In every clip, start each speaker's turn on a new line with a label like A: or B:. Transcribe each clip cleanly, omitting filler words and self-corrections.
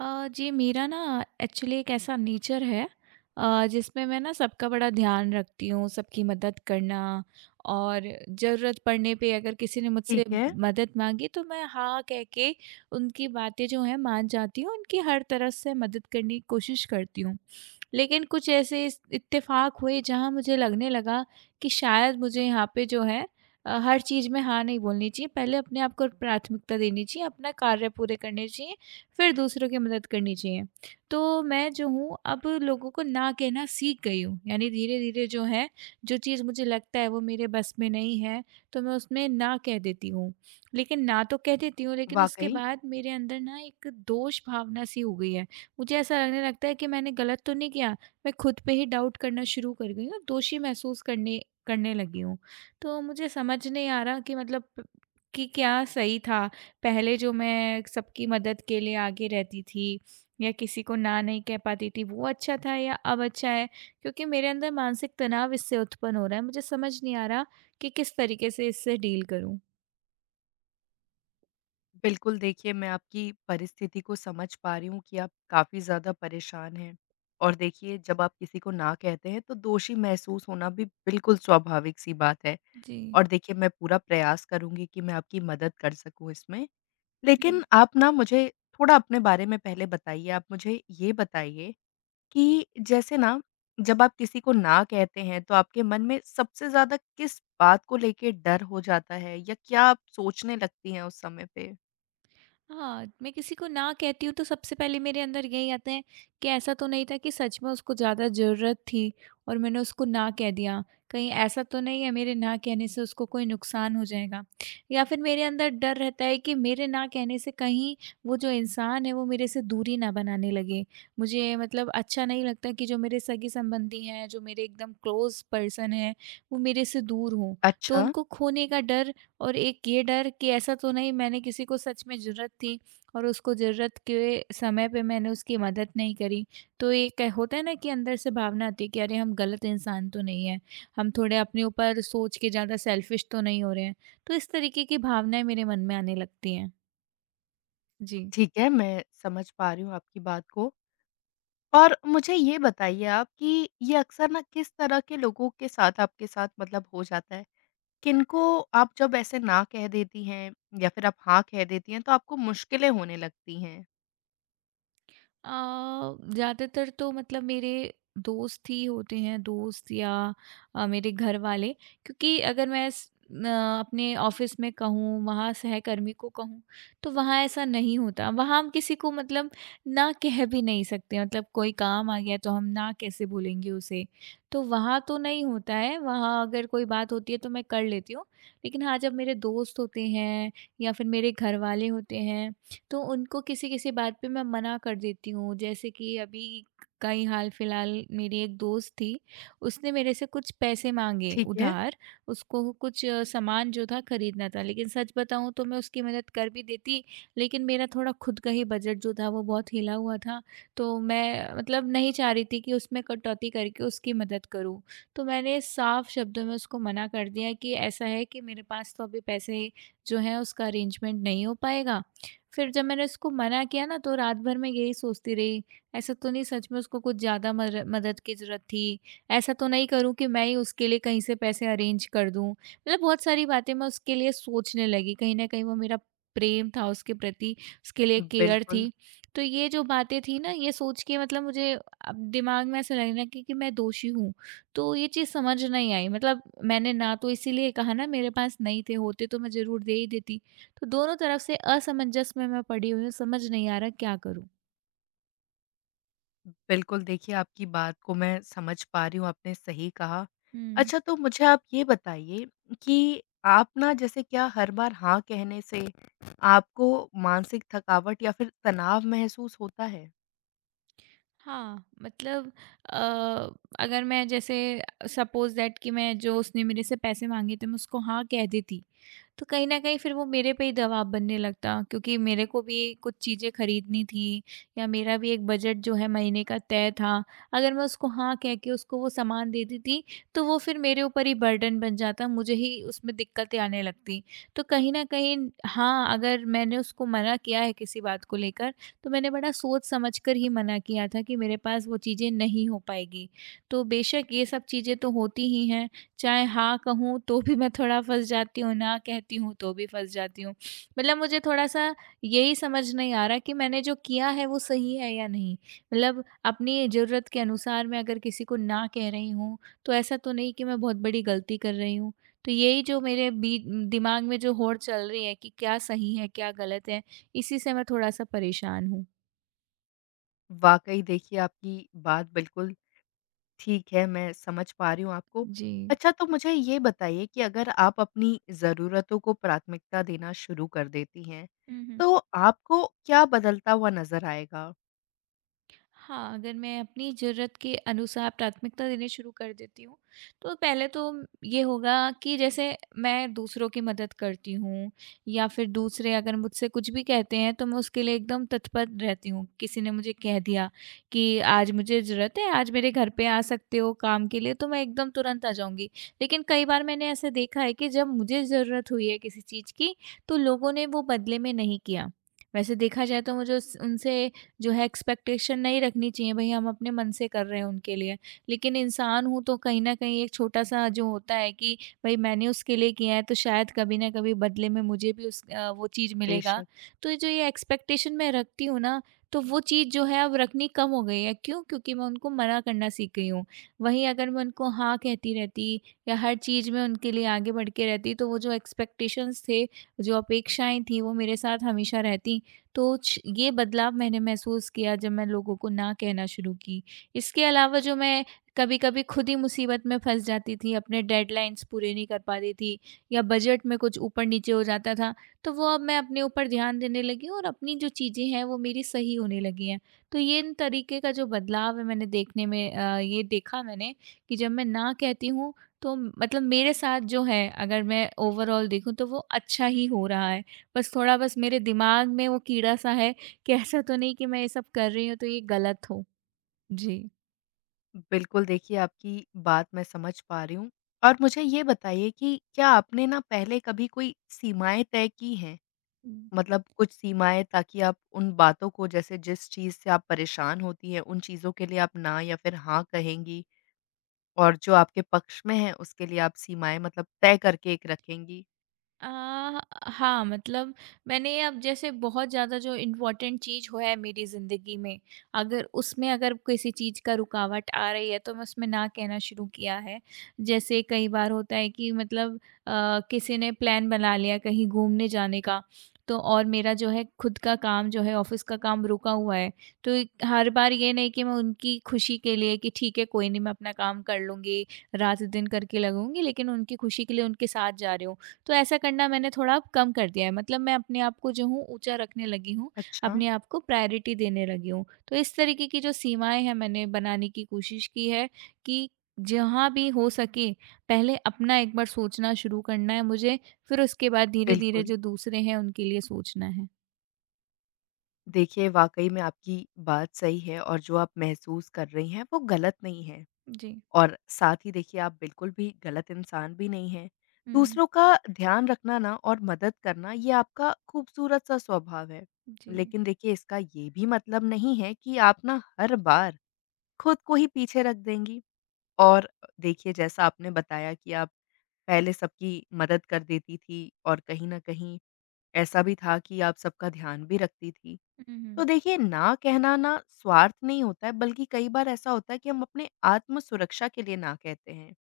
A: जी मेरा ना एक्चुअली एक ऐसा नेचर है, जिसमें मैं ना सबका बड़ा ध्यान रखती हूँ, सबकी मदद करना और ज़रूरत पड़ने पे अगर किसी ने मुझसे
B: ठीक है।
A: मदद मांगी तो मैं हाँ कह के उनकी बातें जो हैं मान जाती हूँ, उनकी हर तरह से मदद करने की कोशिश करती हूँ। लेकिन कुछ ऐसे इत्तेफाक हुए जहाँ मुझे लगने लगा कि शायद मुझे यहाँ पे जो है हर चीज़ में हाँ नहीं बोलनी चाहिए, पहले अपने आप को प्राथमिकता देनी चाहिए, अपना कार्य पूरे करने चाहिए, फिर दूसरों की मदद करनी चाहिए। तो मैं जो हूँ अब लोगों को ना कहना सीख गई हूँ। यानी धीरे-धीरे जो है, जो चीज़ मुझे लगता है वो मेरे बस में नहीं है, तो मैं उसमें ना कह देती हूँ। लेकिन ना तो कह देती हूँ, लेकिन उसके
B: वाक़ई।
A: बाद मेरे अंदर ना एक दोष भावना सी हो गई है। मुझे ऐसा लगने लगता है कि मैंने गलत तो नहीं किया? मैं खुद पे ही डाउट करना शुरू कर गई हूँ, दोषी महसूस करने करने लगी हूँ। तो मुझे समझ नहीं आ रहा कि मतलब कि क्या सही था? पहले जो मैं सबकी मदद के लिए आगे रहती थी या किसी को ना नहीं कह पाती थी, वो अच्छा था या अब अच्छा है? क्योंकि मेरे अंदर मानसिक तनाव इससे उत्पन्न हो रहा है, मुझे समझ नहीं आ रहा कि किस तरीके से इससे डील करूं।
B: बिल्कुल, देखिए मैं आपकी परिस्थिति को समझ पा रही हूँ कि आप काफ़ी ज़्यादा परेशान हैं। और देखिए, जब आप किसी को ना कहते हैं तो दोषी महसूस होना भी बिल्कुल स्वाभाविक-सी बात है।
A: जी।
B: और देखिए, मैं पूरा प्रयास करूँगी कि मैं आपकी मदद कर सकूँ इसमें। लेकिन आप ना मुझे थोड़ा अपने बारे में पहले बताइए। आप मुझे ये बताइए कि जैसे ना, जब आप किसी को ना कहते हैं तो आपके मन में सबसे ज़्यादा किस बात को लेके डर हो जाता है, या क्या आप सोचने लगती हैं उस समय पे?
A: हाँ, मैं किसी को ना कहती हूँ तो सबसे पहले मेरे अंदर यही आता है कि ऐसा तो नहीं था कि सच में उसको ज़्यादा ज़रूरत थी और मैंने उसको ना कह दिया। कहीं ऐसा तो नहीं है मेरे ना कहने से उसको कोई नुकसान हो जाएगा? या फिर मेरे अंदर डर रहता है कि मेरे ना कहने से कहीं वो जो इंसान है वो मेरे से दूरी ना बनाने लगे। मुझे मतलब अच्छा नहीं लगता कि जो मेरे सगे-संबंधी हैं, जो मेरे एकदम क्लोज़ पर्सन हैं, वो मेरे से दूर हों। तो
B: अच्छा।
A: उनको खोने का डर और एक ये डर कि ऐसा तो नहीं मैंने किसी को सच में ज़रूरत थी और उसको ज़रूरत के समय पे मैंने उसकी मदद नहीं करी। तो एक होता है ना कि अंदर से भावना आती है कि अरे हम गलत इंसान तो नहीं हैं, हम थोड़े अपने ऊपर सोच के ज़्यादा सेल्फिश तो नहीं हो रहे हैं। तो इस तरीके की भावनाएँ मेरे मन में आने लगती हैं। जी।
B: ठीक है, मैं समझ पा रही हूँ आपकी बात को। और मुझे ये बताइए आप, कि ये अक्सर ना किस तरह के लोगों के साथ आपके साथ मतलब हो जाता है? किनको आप जब ऐसे ना कह देती हैं या फिर आप हाँ कह देती हैं तो आपको मुश्किलें होने लगती हैं?
A: अ, ज़्यादातर तो मतलब मेरे दोस्त ही होते हैं, दोस्त या मेरे घर वाले। क्योंकि अगर मैं न, अपने ऑफिस में कहूँ, वहाँ सहकर्मी को कहूँ, तो वहाँ ऐसा नहीं होता। वहाँ हम किसी को मतलब ना कह भी नहीं सकते, मतलब कोई काम आ गया तो हम ना कैसे बोलेंगे उसे। तो वहाँ तो नहीं होता है, वहाँ अगर कोई बात होती है तो मैं कर लेती हूँ। लेकिन हाँ, जब मेरे दोस्त होते हैं या फिर मेरे घर वाले होते हैं, तो उनको किसी-किसी बात पे मैं मना कर देती हूँ। जैसे कि अभी का ही हाल फिलहाल मेरी एक दोस्त थी, उसने मेरे से कुछ पैसे माँगे
B: ठीक है।
A: उधार, उसको कुछ सामान जो था खरीदना था। लेकिन सच बताऊँ तो मैं उसकी मदद कर भी देती, लेकिन मेरा थोड़ा खुद का ही बजट जो था वो बहुत हिला हुआ था। तो मैं मतलब नहीं चाह रही थी कि उसमें कटौती करके उसकी मदद करूँ। तो मैंने साफ शब्दों में उसको मना कर दिया कि ऐसा है कि मेरे पास तो अभी पैसे जो हैं उसका अरेंजमेंट नहीं हो पाएगा। फिर जब मैंने उसको मना किया ना, तो रात भर मैं यही सोचती रही, ऐसा तो नहीं सच में उसको कुछ ज़्यादा मदद की ज़रूरत थी, ऐसा तो नहीं करूं कि मैं ही उसके लिए कहीं से पैसे अरेंज कर दूं, मतलब बहुत सारी बातें मैं उसके लिए सोचने लगी, कहीं ना कहीं वो मेरा प्रेम था उसके प्रति, उसके लिए केयर
B: बिल्कुल।
A: थी। तो ये जो बातें थी ना, ये सोच के मतलब मुझे अब दिमाग में ऐसा लगने लगा कि मैं दोषी हूँ। तो ये चीज़ समझ नहीं आई, मतलब मैंने ना तो इसीलिए कहा ना, मेरे पास नहीं थे, होते तो मैं ज़रूर दे ही देती। तो दोनों तरफ से असमंजस में मैं पड़ी हुई हूँ, समझ नहीं आ रहा क्या करूँ?
B: बिल्कुल, देखिए आपकी बात को मैं समझ पा रही हूँ, आपने सही कहा।
A: हुँ।
B: अच्छा, तो मुझे आप ये बताइए कि आप ना, जैसे, क्या हर बार हाँ कहने से आपको मानसिक थकावट या फिर तनाव महसूस होता है?
A: हाँ, मतलब अ, अगर मैं जैसे सपोज़ दैट कि मैं जो उसने मेरे से पैसे माँगे थे, मैं उसको हाँ कह देती, तो कहीं न कहीं फिर वो मेरे पे ही दबाव बनने लगता, क्योंकि मेरे को भी कुछ चीज़ें खरीदनी थी या मेरा भी एक बजट जो है महीने का तय था। अगर मैं उसको हाँ कह के उसको वो सामान दे देती, तो वो फिर मेरे ऊपर ही बर्डन बन जाता, मुझे ही उसमें दिक्कतें आने लगती। तो कहीं न कहीं हाँ, अगर मैंने उसको मना किया है किसी बात को लेकर, तो मैंने बड़ा सोच समझ कर ही मना किया था कि मेरे पास वो चीज़ें नहीं हो पाएगी। तो बेशक ये सब चीज़ें तो होती ही हैं, चाहे हाँ कहूँ तो भी मैं थोड़ा फँस जाती हूँ, ना कहती हूँ तो भी फँस जाती हूँ। मतलब मुझे थोड़ा-सा यही समझ नहीं आ रहा कि मैंने जो किया है वो सही है या नहीं? मतलब अपनी ज़रूरत के अनुसार मैं अगर किसी को ना कह रही हूँ, तो ऐसा तो नहीं कि मैं बहुत बड़ी गलती कर रही हूँ। तो यही जो मेरे बी दिमाग में जो होड़ चल रही है कि क्या सही है, क्या गलत है, इसी से मैं थोड़ा-सा परेशान हूँ।
B: वाक़ई, देखिए आपकी बात बिल्कुल ठीक है, मैं समझ पा रही हूँ आपको।
A: जी।
B: अच्छा, तो मुझे ये बताइए कि अगर आप अपनी ज़रूरतों को प्राथमिकता देना शुरू कर देती हैं,
A: हुँ, हुँ,
B: तो आपको क्या बदलता हुआ नज़र आएगा?
A: हाँ, अगर मैं अपनी ज़रूरत के अनुसार प्राथमिकता देनी शुरू कर देती हूँ, तो पहले तो ये होगा कि जैसे मैं दूसरों की मदद करती हूँ या फिर दूसरे अगर मुझसे कुछ भी कहते हैं तो मैं उसके लिए एकदम तत्पर रहती हूँ। किसी ने मुझे कह दिया कि आज मुझे ज़रूरत है, आज मेरे घर पे आ सकते हो काम के लिए, तो मैं एकदम तुरंत आ जाऊँगी। लेकिन कई बार मैंने ऐसे देखा है कि जब मुझे ज़रूरत हुई है किसी चीज़ की, तो लोगों ने वो बदले में नहीं किया। वैसे देखा जाए तो मुझे उस उनसे जो है एक्सपेक्टेशन नहीं रखनी चाहिए, भाई हम अपने मन से कर रहे हैं उनके लिए। लेकिन इंसान हूँ तो कहीं न कहीं एक छोटा-सा जो होता है कि भाई मैंने उसके लिए किया है तो शायद कभी न कभी बदले में मुझे भी उस वो चीज़ मिलेगा। तो ये जो ये एक्सपेक्टेशन मैं रखती हूँ ना, तो वो चीज़ जो है अब रखनी कम हो गई है। क्यों? क्योंकि मैं उनको मना करना सीख गई हूँ। वहीं अगर मैं उनको हाँ कहती रहती या हर चीज़ में उनके लिए आगे बढ़ के रहती, तो वो जो एक्सपेक्टेशंस थे, जो अपेक्षाएँ थी, वो मेरे साथ हमेशा रहती। तो छ ये बदलाव मैंने महसूस किया जब मैं लोगों को ना कहना शुरू की। इसके अलावा जो मैं कभी-कभी खुद ही मुसीबत में फँस जाती थी, अपने डेडलाइन्स पूरे नहीं कर पाती थी या बजट में कुछ ऊपर-नीचे हो जाता था, तो वो अब मैं अपने ऊपर ध्यान देने लगी हूँ और अपनी जो चीज़ें हैं वो मेरी सही होने लगी हैं। तो ये इन तरीके का जो बदलाव है मैंने देखने में ये देखा मैंने कि जब मैं ना कहती हूँ तो मतलब मेरे साथ जो है अगर मैं ओवरऑल देखूँ तो वो अच्छा ही हो रहा है। बस थोड़ा बस मेरे दिमाग में वो कीड़ा सा है कि ऐसा तो नहीं कि मैं ये सब कर रही हूँ तो ये गलत हो। जी।
B: बिल्कुल, देखिए आपकी बात मैं समझ पा रही हूँ। और मुझे ये बताइए कि क्या आपने ना पहले कभी कोई सीमाएँ तय की हैं? मतलब, कुछ सीमाएँ, ताकि आप उन बातों को, जैसे जिस चीज़ से आप परेशान होती हैं, उन चीज़ों के लिए आप ना या फिर हाँ कहेंगी, और जो आपके पक्ष में है उसके लिए आप सीमाएँ मतलब तय करके एक रखेंगी?
A: आ, हाँ मतलब मैंने अब जैसे बहुत ज़्यादा जो इम्पोर्टेंट चीज़ हो है मेरी ज़िंदगी में, अगर उसमें अगर किसी चीज़ का रुकावट आ रही है तो मैं उसमें ना कहना शुरू किया है। जैसे कई बार होता है कि मतलब किसी ने प्लान बना लिया कहीं घूमने जाने का, तो और मेरा जो है खुद का काम जो है ऑफिस का काम रुका हुआ है, तो हर बार ये नहीं कि मैं उनकी खुशी के लिए कि ठीक है कोई नहीं मैं अपना काम कर लूँगी, रात दिन करके लगूंगी, लेकिन उनकी खुशी के लिए उनके साथ जा रही हूँ। तो ऐसा करना मैंने थोड़ा अब कम कर दिया है, मतलब मैं अपने आप को जो हूँ ऊँचा रखने लगी हूँ,
B: अच्छा।
A: अपने आप को प्रायोरिटी देने लगी हूँ। तो इस तरीके की जो सीमाएँ हैं मैंने बनाने की कोशिश की है कि जहाँ भी हो सके पहले अपना एक बार सोचना शुरू करना है मुझे, फिर उसके बाद धीरे-धीरे
B: बिल्कुल।
A: जो दूसरे हैं उनके लिए सोचना है।
B: देखिए, वाक़ई में आपकी बात सही है, और जो आप महसूस कर रही हैं वो गलत नहीं है।
A: जी।
B: और साथ ही देखिए, आप बिल्कुल भी गलत इंसान भी नहीं हैं।
A: हुँ,
B: दूसरों का ध्यान रखना ना, और मदद करना, ये आपका खूबसूरत सा स्वभाव है।
A: जी।
B: लेकिन देखिए, इसका ये भी मतलब नहीं है कि आप ना हर बार खुद को ही पीछे रख देंगी। और देखिए, जैसा आपने बताया कि आप पहले सबकी मदद कर देती थी, और कहीं न कहीं ऐसा भी था कि आप सबका ध्यान भी रखती थी।
A: हुँ,
B: तो
A: हुँ,
B: देखिए, ना कहना ना स्वार्थ नहीं होता है, बल्कि कई बार ऐसा होता है कि हम अपने आत्म सुरक्षा के लिए ना कहते हैं।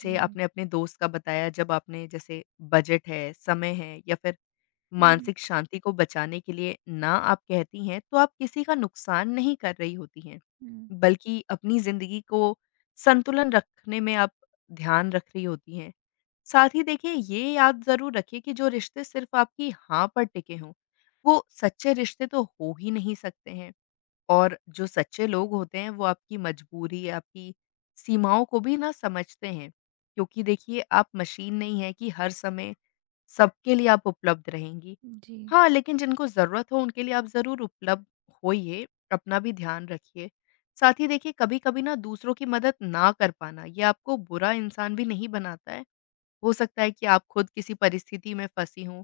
A: जी।
B: आपने अपने दोस्त का बताया, जब आपने, जैसे, बजट है, समय है, या फिर
A: हुँ, हुँ,
B: मानसिक शांति को बचाने के लिए ना आप कहती हैं, तो आप किसी का नुकसान नहीं कर रही होती हैं,
A: हुँ,
B: बल्कि अपनी ज़िंदगी को संतुलन रखने में आप ध्यान रख रही होती हैं। साथ ही देखिए, ये याद ज़रूर रखिए कि जो रिश्ते सिर्फ़ आपकी हाँ पर टिके हों, वो सच्चे रिश्ते तो हो ही नहीं सकते हैं। और जो सच्चे लोग होते हैं, वो आपकी मजबूरी, आपकी सीमाओं को भी ना समझते हैं। क्योंकि देखिए, आप मशीन नहीं हैं कि हर समय सबके लिए आप उपलब्ध रहेंगी।
A: जी।
B: हाँ, लेकिन जिनको ज़रूरत हो उनके लिए आप ज़रूर उपलब्ध होइए, अपना भी ध्यान रखिए। साथ ही देखिए, कभी-कभी ना दूसरों की मदद ना कर पाना, ये आपको बुरा इंसान भी नहीं बनाता है। हो सकता है कि आप खुद किसी परिस्थिति में फँसी हों,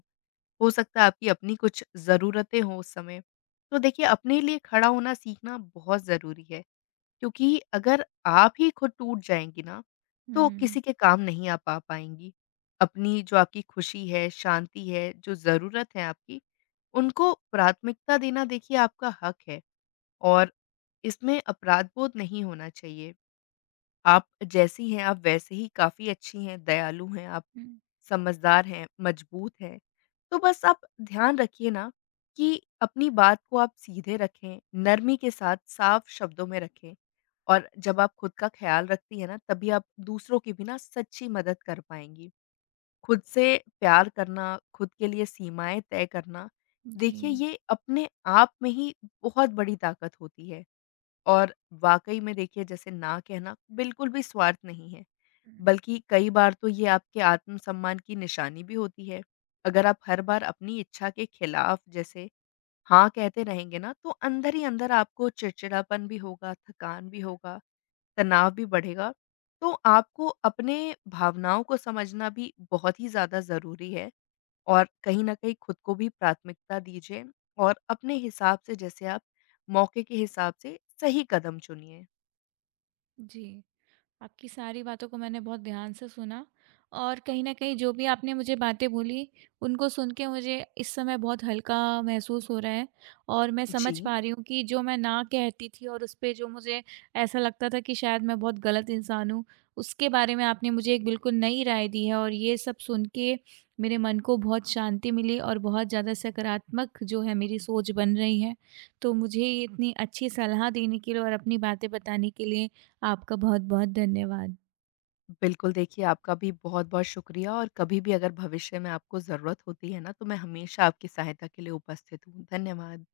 B: हो सकता है आपकी अपनी कुछ ज़रूरतें हों उस समय। तो देखिए, अपने लिए खड़ा होना सीखना बहुत ज़रूरी है, क्योंकि अगर आप ही खुद टूट जाएँगी ना, तो
A: हुँ,
B: किसी के काम नहीं आप आ पाएँगी। अपनी, जो आपकी खुशी है, शांति है, जो ज़रूरत है आपकी, उनको प्राथमिकता देना देखिए आपका हक है, और इसमें अपराध बोध नहीं होना चाहिए। आप जैसी हैं, आप वैसे ही काफ़ी अच्छी हैं, दयालु हैं, आप
A: हुँ,
B: समझदार हैं, मजबूत हैं। तो बस आप ध्यान रखिए ना, कि अपनी बात को आप सीधे रखें, नरमी के साथ साफ शब्दों में रखें, और जब आप खुद का ख्याल रखती हैं ना, तभी आप दूसरों की भी ना सच्ची मदद कर पाएँगी। खुद से प्यार करना, खुद के लिए सीमाएँ तय करना,
A: जी।
B: देखिए, ये अपने आप में ही बहुत बड़ी ताकत होती है। और वाक़ई में देखिए, जैसे ना कहना बिल्कुल भी स्वार्थ नहीं है,
A: हुँ,
B: बल्कि कई बार तो ये आपके आत्मसम्मान की निशानी भी होती है। अगर आप हर बार अपनी इच्छा के खिलाफ, जैसे, हाँ कहते रहेंगे ना, तो अंदर ही अंदर आपको चिड़चिड़ापन भी होगा, थकान भी होगा, तनाव भी बढ़ेगा। तो आपको अपने भावनाओं को समझना भी बहुत ही ज़्यादा ज़रूरी है, और कहीं न कहीं खुद को भी प्राथमिकता दीजिए, और अपने हिसाब से, जैसे आप मौके के हिसाब से, सही कदम चुनिए।
A: जी। आपकी सारी बातों को मैंने बहुत ध्यान से सुना और कहीं न कहीं जो भी आपने मुझे बातें बोली, उनको सुन के मुझे इस समय बहुत हल्का महसूस हो रहा है और मैं समझ
B: जी,
A: पा रही हूँ कि जो मैं ना कहती थी और उस पे जो मुझे ऐसा लगता था कि शायद मैं बहुत गलत इंसान हूँ, उसके बारे में आपने मुझे एक बिल्कुल नई राय दी है और ये सब सुन के मेरे मन को बहुत शांति मिली और बहुत ज़्यादा सकारात्मक जो है मेरी सोच बन रही है। तो मुझे ये इतनी अच्छी सलाह देने के लिए और अपनी बातें बताने के लिए आपका बहुत-बहुत धन्यवाद।
B: बिल्कुल। देखिए, आपका भी बहुत-बहुत शुक्रिया, और कभी भी अगर भविष्य में आपको ज़रूरत होती है ना, तो मैं हमेशा आपकी सहायता के लिए उपस्थित हूँ। धन्यवाद।